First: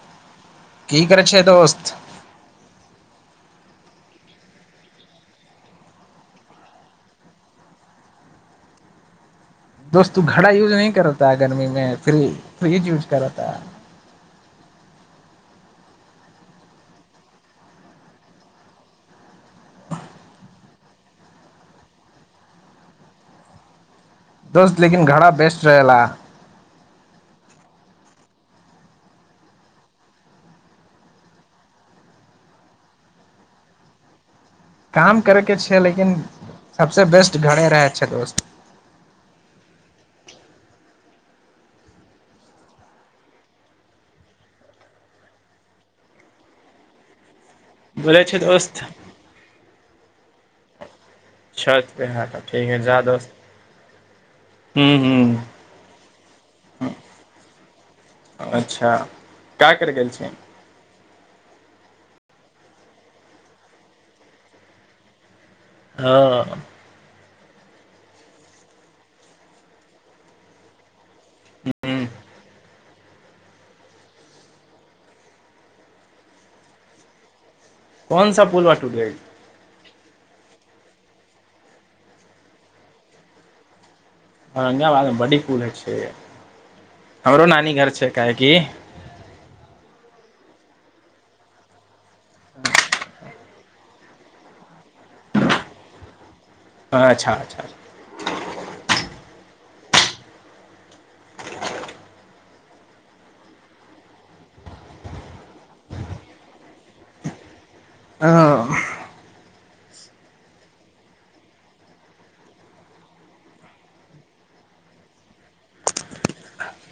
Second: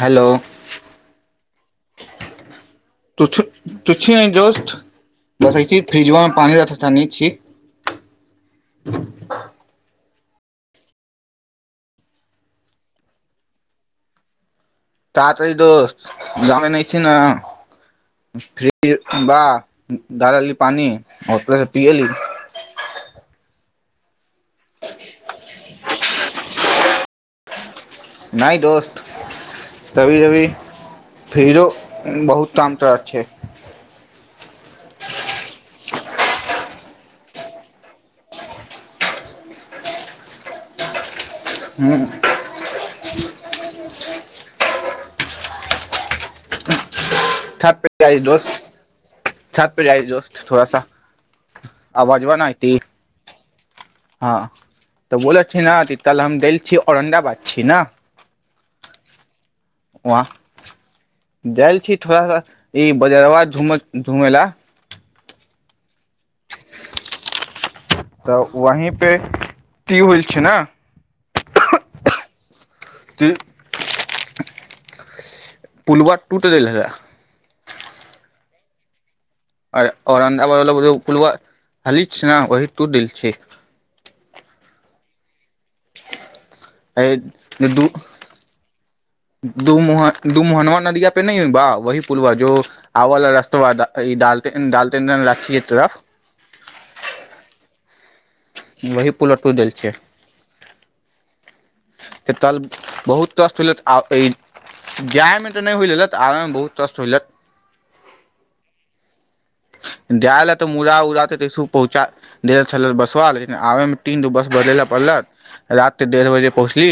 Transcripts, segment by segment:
Hello की करै छैयय दोस्त तुछ तुुचछो नय दोस बस ऐसेही फ्रिजबामे पानी्त रख तानी छी। दोस्तो घड़ा यूज न करता ह गर्मी मे फ्र फ्रिज यूज करता ह। [inaudible] दोस्त लेकिन घड़ा बेस्ट रहे ला। नहि दोस्त तभी अभी फिरो बहुत काम करअ के छै काम करै के छैय लेकिन सभसे बेस्ट घरे रहै छैय दोस्त। हू छत पे आइ बोलै छै दोस दोस्त छत [unintelligible] थोड़ा सा छत पे ह आवाजब तऽ न ठीक ती है जा दोस्त हँ ह तऽ बोल छी ह न अल हम द छी औरदााबाद छी ने अच्छा का कर गेल वहाँ छी दायल छी थोड़ा सा ई बजरवा धूमत धूमे ला। ह तऽ वही पे ती उल छैय ने। हूँ [unintelligible] पुलवा टूटे गेल हाय कोन सा पूलवा टूट गईल [unintelligible] औरंगाबादमे बडी फूल छैय। एत दू दू मोहर दू मोहनुआ नदिया पे नय ह बा वही पूलवा जो आव र तो ईाल डालटेन त लाठीय तरफ अच्छा अच्छा वही पुलवा टूट गेल छै त तल बहुत कष्ट होयलत आ ई जा्यायमे तऽ नहि होय लेलत आबयमे बहुत कष्ट होयलत हँ जाल तऽ मुड़ उरा तस पहुँचा बसबा लेकिन आबे मे तीन दो बस बदले ल पड़लत रााते डेढ़ बजे पहुँचली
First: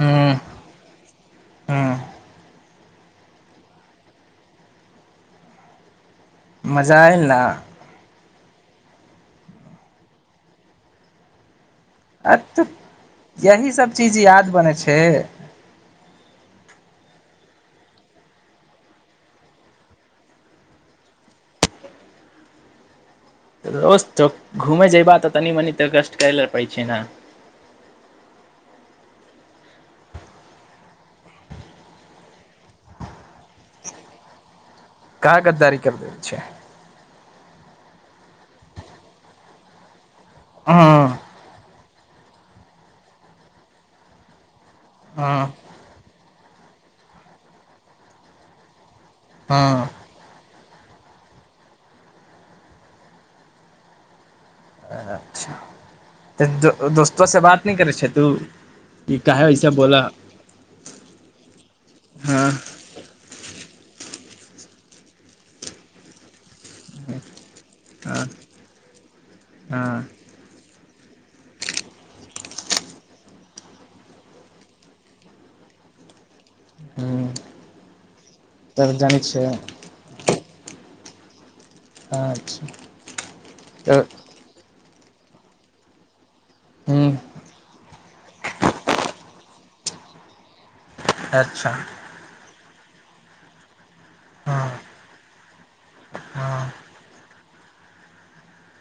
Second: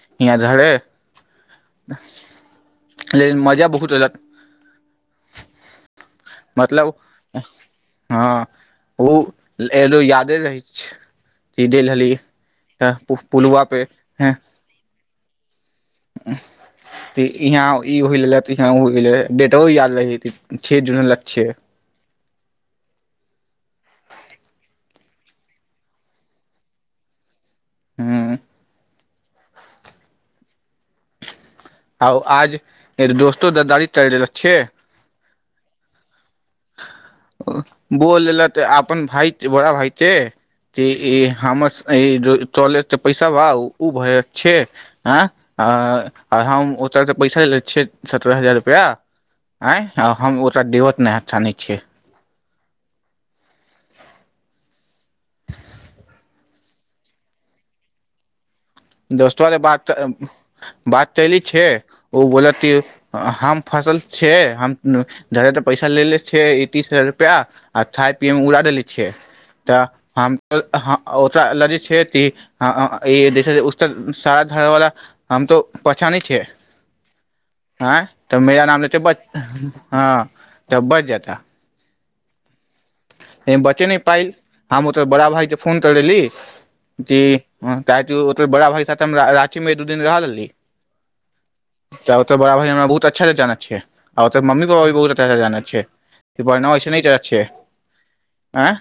ह यहाँ धरे ह लेकिन मजा बहुत लेलक मतलब मजा आयल न हँ ओ एलो यादे रहै छै ई देल रहली अ तऽ पुलवा पे यहीसभ चीज हँ याद बनै छै यहाँ ई हो गेलक इहाँ ओ हो गेल डेटो याद रह छे जून होला छै रोज टोक घूमे जयबा तऽ तनी मनी तऽ कष्ट करै लए परै छै न हुँ हउ आज दोस्तो ददारी करेला छै का गद्दी केल केय छै अ बोल लेल तऽ अपन अपन भाइ बड़ा भाइ के ती हँ इ हमस ई चले त पैसा बा ओ भय छै आँ हँ आ आ हम ओतऽसँ पैसा लेने छियै सत्ररह हजार रुपैआ आँय हँ हम ओर देवत नहि छान छियै तऽ दोस्तो से बात नहि करै छै तू ई काहे दोस्तवा ऐसा बात बोला बात कल छै ओ हँ बोला की हम फसल छियै हमर त पैसा लेलेे छियै ई तीस हजार रुपैआ आ खाय हँ पियैमे उड़ा दे छियै तऽ हँ हम ओतरा लऽ जाइ छियै तऽ ई जैसे उ त सारा धर वालला हम तो पहचानेय छिय ह ऐं तऽ मेरा नाम तब लेत ब जानै छै हँ तब बच जेता हँ अच्छा ए बचने तऽ पाइल हम ओतो बड़ा भाइके फोन करेली कि ह काहाकि ओ बड़ा भाइके साथ रांची मे एक दू दिन रह लेली अच्छा त ओ तऽ बड़ा भाई न बहुत अच्छासँ जानत छै आर ओत हँ मम्मी पापा भी बहुत अच्छाँ जानैत हँ छैढ़ना ओसे जानत छै एँ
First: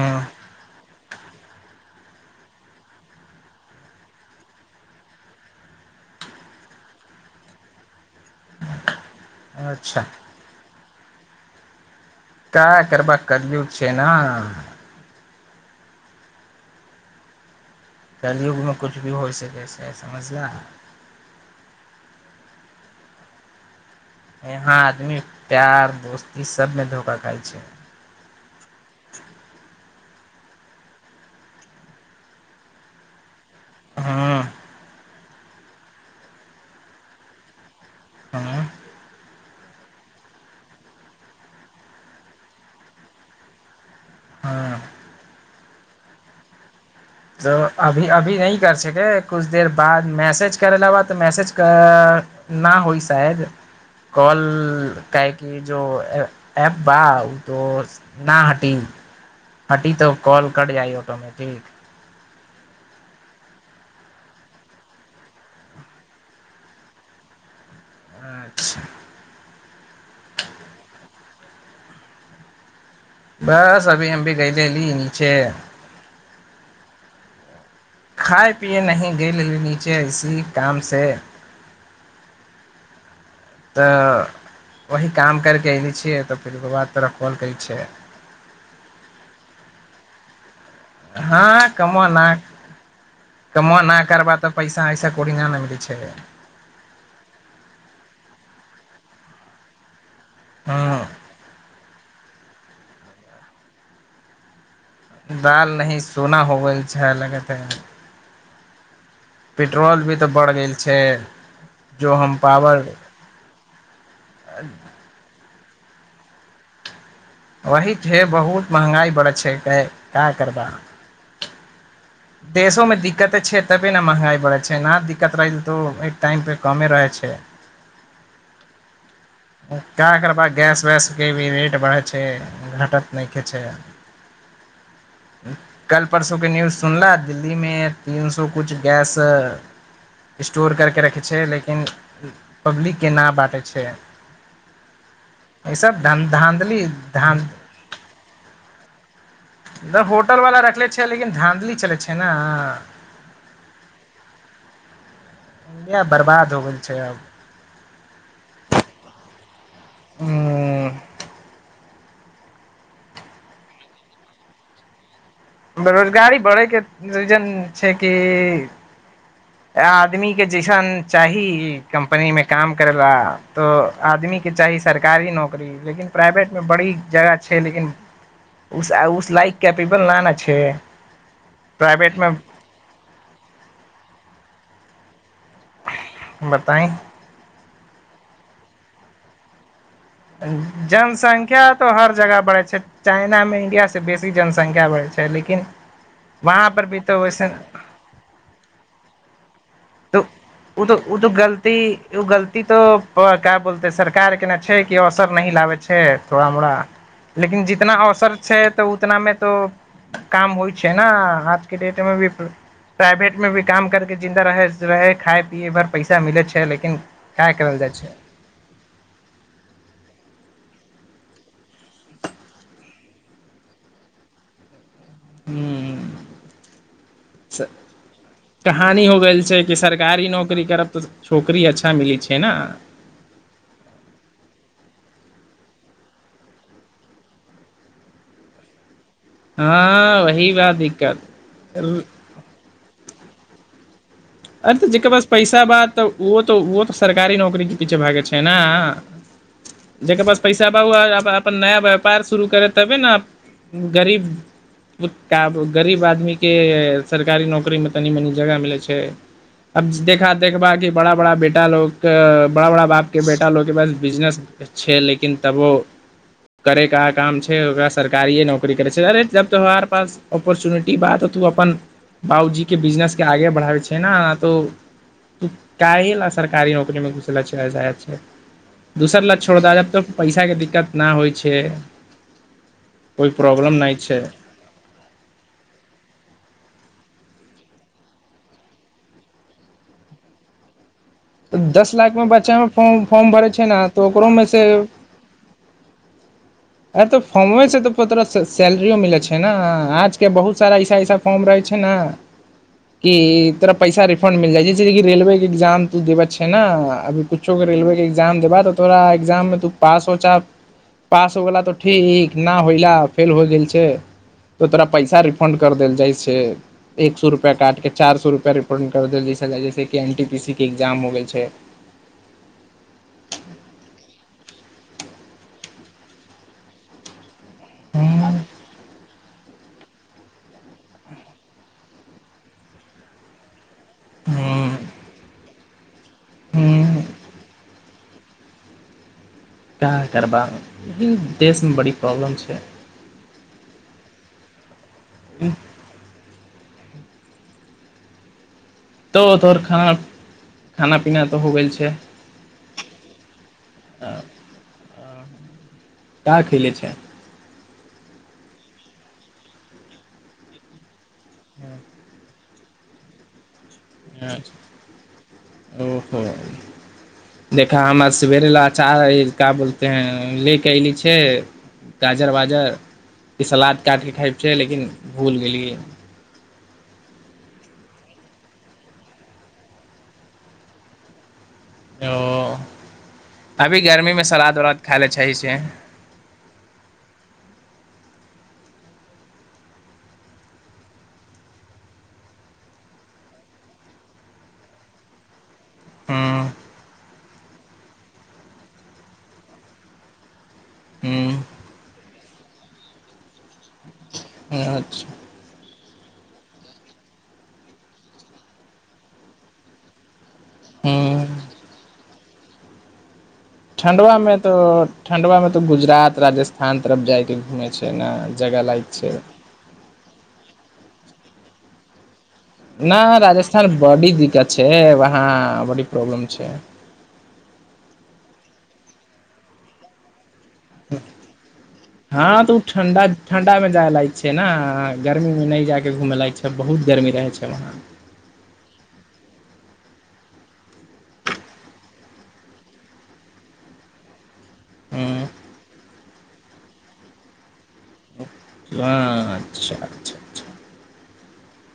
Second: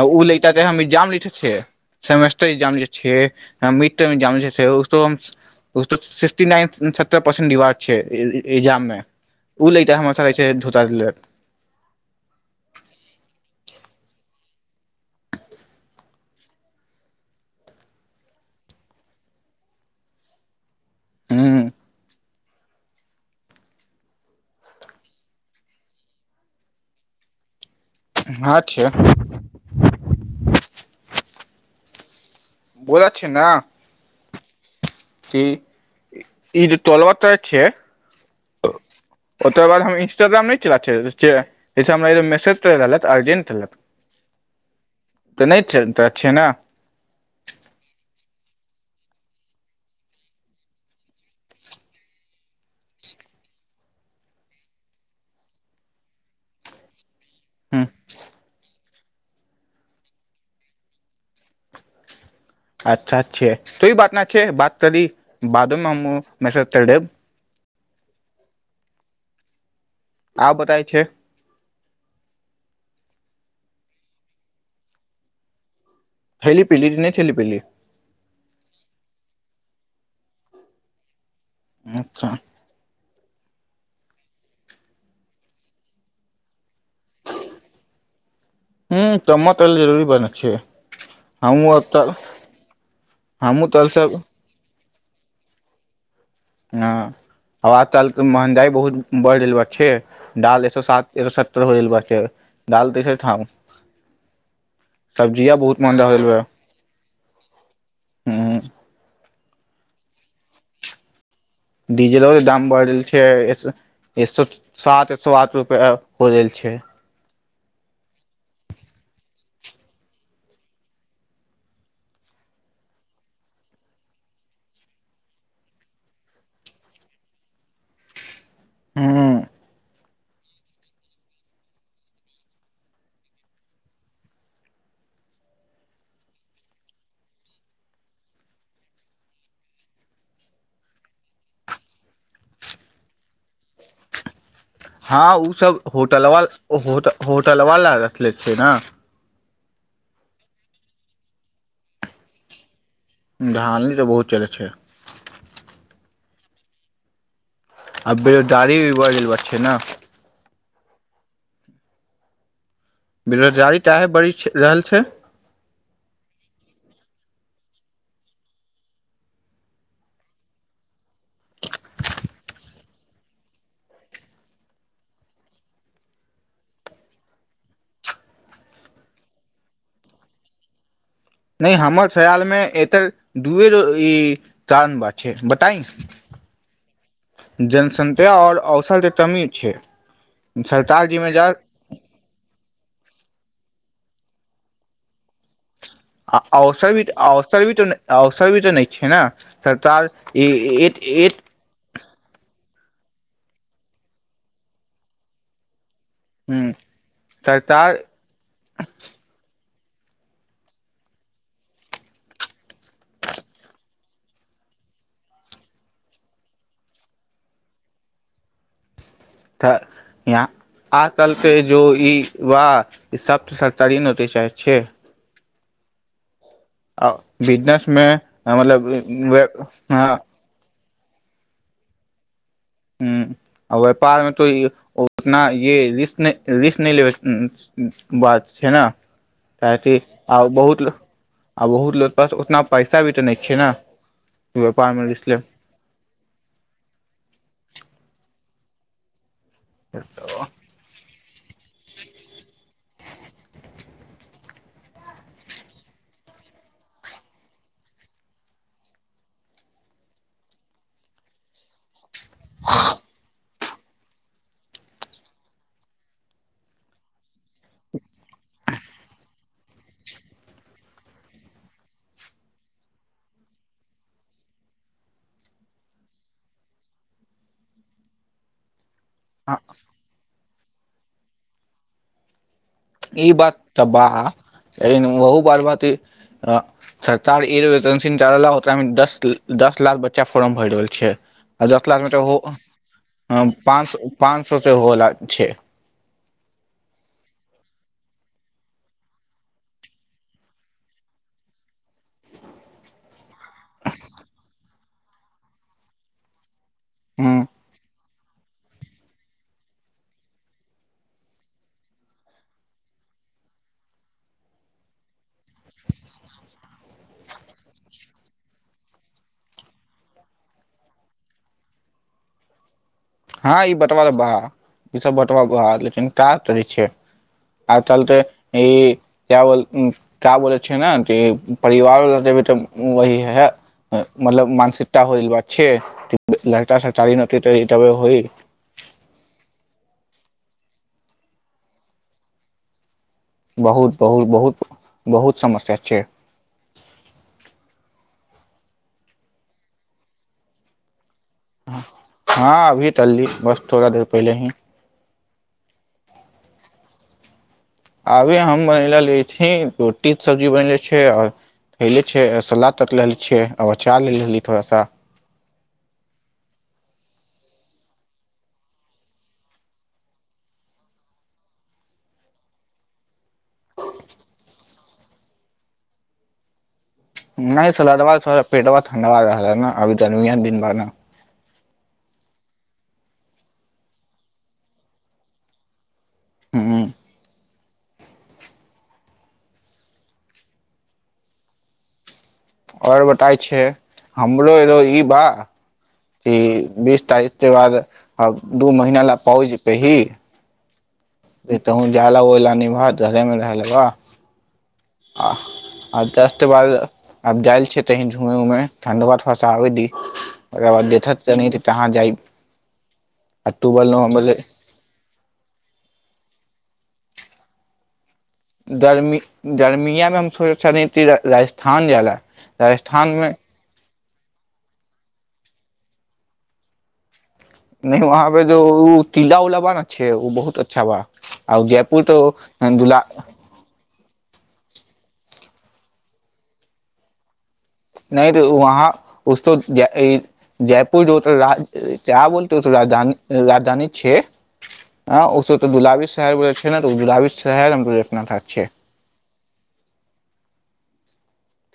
ओ लित त हम एग्जाम लखने छियै सेमेस्टर ए्जाम ल छियै मट् ल सिक्सटी नाइन सत्तर परसेंट रिवार्ड छै एग्जाममे ओ लड़का अच्छा हमरा साथे छै धूत करलेट काय करबा करियौ छै ने कलयुगमे किछु भी होइ सकै छै समझलह हँ यहाँ आदमी प्यार दोस्ती सबमे धोखा खाय छै अँ छै बोझ छै ने हँ कि ई जे तोलब तर छिय हँ ओकर बाद हम इंस्टाग्राम नहि च छियै हमरा मैसेज त रहल अर्जेंट रहलक हँ तऽ नहि त छिय ने त अभी अभी न कर छके कछ देर बाद मैसेज करै ला बा तऽ मैसेज ना होइ शायद कॉल कै क जो एप बा तो हूँ न ह ट हटी तऽ कॉल कट जाइ ऑटोमेटिक अच्छा अच्छे तो ई बात न अच्छा छैे बात करी बादोमे हम मैसेज कर देब अच्छा आ बताय छै बस अभी हम भी गयले रही नीचे खयली पीली नहि खयली पीली खाए पियए नहि गेलेली नीचे इसी काम से अच्छा तऽ वही काम करि कऽ अयने छियै तऽ फेर ओकर बाद तोरा कॉल करै छिय ह तमा तल जरूरी बनेक छै हँ हमहूँ तल कमाना हमहूँ तल कमाना सब करबा तऽ पैसा ऐसा पड़ंग ने मरी छै हँ हवा तालके महगाइ बहुत बढ़ि गेल छै डाल एक सए हँ सात एक सए सरि होल बाक डाल दसे ठाम सब्जिया दाल बहुत नहि महंगा हो गेल सोना बा होबैछा लगते हूँ पेट्रोल भी तऽ बढ़ि गेल छै जो डीजलो हम दाम पावर बढ़ल छै एक सए सात एक सए आठ रुप हो देल छै वही छै बहुत महँगाइ बड़ै छै कै क्या करबह देशोमे दिक्कते छै तबे ने महगाइ बढ़ै छै नहि दिक्कत रहै छै तऽ एक टाइमपर कमे रहै छै हँ क करबा गैस वैसके भी रेट बढ़ै छै घटत नहि ख छै कल परसूके न्यूज सुनलाह दिल्लीमे तीन सए कुछु गैस स्टोर करके रखै छै लेकिन पब्लिकके न बाँटै छै हँ ई ओसभ सब धान होटलव धाँधली धान होटलवाला रखले छै ने धर होटल वालला रखले छ लेकिन धाँधली चलै छै ने धानी तऽ बहुत चलै छै इिया बर्बाद हो गेल छै अब आ बेरोजगारी भी बढ़ गेल बात छै ने ह बेरोजगारी तऽ इएह बड़ी रहल छै बेरोजगारी बढ़यके रीजन छै कि आदमीके जैसन चाही कम्पनीमे काम करय ल तऽ आदमीके चाही सरकारी नौकरी लेकिन प्राइवेटमे बड़ी जगह छै लेकिन उस उस लाइक कैपेबल नहि ने छै नहि हमर प्राइवेटमे खयालमे एतर दूए ई चारन बात बताई बताई जनसंख्या आओर औसध कमी छै सरकार जिम्मेदार जनसंख्या तो हर जगह बढ़ै छै चाइना मे इंडियाास से बेसी जनसंख्या बढ़ैत छै लेकिन आ वहाँ पर अवसर भी तऽ वैसन अवसर भी तऽ अवसर भी तऽ नहि छै ने सरकार त ई ओ तऽ एक ओ त एक गलती ओ गलती तो क्य बोलते सरकार के ने छै कि अवसर नी लाबे छै छै थोड़ा मोड़ा लेकिन सरकार जितना अवसर छै तऽ उतना मे तो काम होइ छै ने आजके डेट मे भी प्राइवेट मे भी काम करके जिन्दा रहै रहै खााय पियै भर पैसा मिलैत छै लेकिन क करल जाइ छै तऽ यहाँ आ चलते जो ई वा सभसँ सरकारी नौकरी चाहैत छियै हू आ बिजनेसमे मतलब कहानी हो गेल छै कि ह सरकारी नौकरी करब तऽ छौकरी अच्छा मिलै छै ने ह आ व्यापारमे तो उतना रिस्क नहि लेबै बात छै ने हँ क आ वही बा बहुत दिक्कत आ बहुत लो अरे प उतना पैसा च भी तऽ नहि छै ने अरे तऽ व्यापारमे जकर पास रिस्क पैसा बात त वो तऽ वो सरकारी नौकरी क पीछु लागल छै ने जकर पास लेब पैसा बा हुआ आ अपन नया व्यापार शुरू करै तबे ने गरीब गरीब आदमीके सरकारी नौकरीमे तनि मनी जगह मिलै छै अब देखा देखबा कि बड़ा बड़ा बेटा लो बड़ा बड़ा बापके बेटा लो के प बिजनेस छै लेकिन तब ओ करे क काम छै ओकरा सरकारिए नौकरी करे छै जब तो हमारे पास अपोर्चुनिटी बात ह तू अपन बाबूजी के बिजनेस के आगे बढ़ावे छै त क सरकारी नौकरी मे घुसय छै दूसर ल छोड़ द दे जब तो पैसा अचछाके दिक्कत नहि होइ छै ई कोइ बात प्रॉब्लम त नहि बा छै बहु बात बात अ सरकार र वेकेंसिन चरा मे दस दस लाख बच्चा फोर्म भर रहल छै तऽ आ दस लाख मे तऽ लाखमे हो बच्चामे फॉर् फॉर्म भरै छै ने पाँच तऽ सौ ओकरोमे पाँच सौ सँ से होला छै अ तो फॉर्मे से त तोरा सैलरियो मिलै छै ने आज के बहुत सारा ऐसा ऐसा फॉर्म रहे छै ने कि तोरा पैसा रिफंड मिल जाइ जैस रेलवे के एग्जाम तू देबे छे ने अभी हूं कुछोे के रेलवे के एग्जाम देबय त तोरा एग्जाम में पास हो जेबय हो गेला त ठीक ना हौएला फेल हो गेल छै तोरा पैसा रिफंड कर देल जाइ छै एक सौ रुपया काटी के चार सौ रुपया रिफंड कर देल जाय छय जैसे कि एन टी पी सी के एग्जाम हो गेल छै हँ ई बँतवा बा ईसभ बँतवा बहा लेकिन ई सभ का कही छीये आ चल तऽ ई क्या बोल क्या बोलै छियै ने परिवारवला देबै तऽ वही है मतलब हूँ मानसिकता होइल बा छे लड़का हूँ सरकारी नौकरी करि तभे होइ का करबा देशमे बड़ी प्रॉब्लम छै बहुत बहुत बहुत बहुत समस्या छै तो तोहर खाना खाना पीना तऽ हो गेल छै हँ अभी तली बस थोड़ा देर पहिले ही का खेलय छै आभी हम बनेले ले छी रोटी सब्जी बनेले छी ले आ खयले छियै सलाद काट लेल छियै अब अचार ले लेली थोड़ सा ओहो देखा हमर सवेरे लए अचार का बोलते हैं ले कऽ अयली छै गाजर वाजर कि सलाद काटिके खायब छै लेकिन भूल गेलियै नहि सलदबा से थोड़ा पेटबा ठण्डबा रहलै न अभी गर्मीया दिन बा ने ओ अभी गर्मीमे सलाद उलाद खाय ले छै से हँ आओर बताइ छै हमरो एरो ई बा हूँ ई बीस तारीख बाद दू महिना ला पाउज रही हूँ से तहन जा ला ओहि ला निबह घरे मे रह ले बा अच्छा आ दस्ते बाद आब जाय छी झुमे मे ठण्डबा थोड़ा सा आबे दी ओकरा बाद देखत हूँ तानी तहाँ जाइब अक्टूबर ठण्डवा नवम्बर ले मे तऽ ठण्डवा मे तऽ गुजरात राजस्थान तरफ जाइके घुमै छै ने जगह लायक गर्मी छै गर्मीयामे हम सोचय छली कि जे राजस्थान जायलै न राजस्थान बडी दिक्कत छै वहाँ बड़ी प्रॉब्लम छै नहि वहाँ पे जो ओ किला उला बाने छै ओ बहुत अच्छा बा आ जयपुर तो हँ तऽ ओ दुला ठण्डा ठण्डा मे जाय लाइक छै ने गर्मी मे नहि जाय के घुमए लायक छै बहुत गर्मी रहै छै वहां नहि तऽ वहाँ उसको जय ई जयपुर जो क्या बोलते है राज राजधानी छै हँ ह उसको तो बुलाबीस छै ने तऽ उ बुलाबीस अच्छा अच्छा अच्छा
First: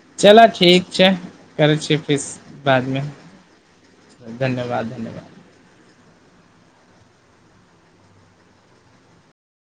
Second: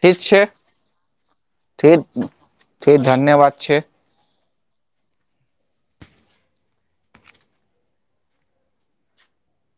ठीक छै चलऽ ठीक छै करै छियै ठीक फिरसे ठीक बादमे धन्यवाद छै धन्यवाद धन्यवाद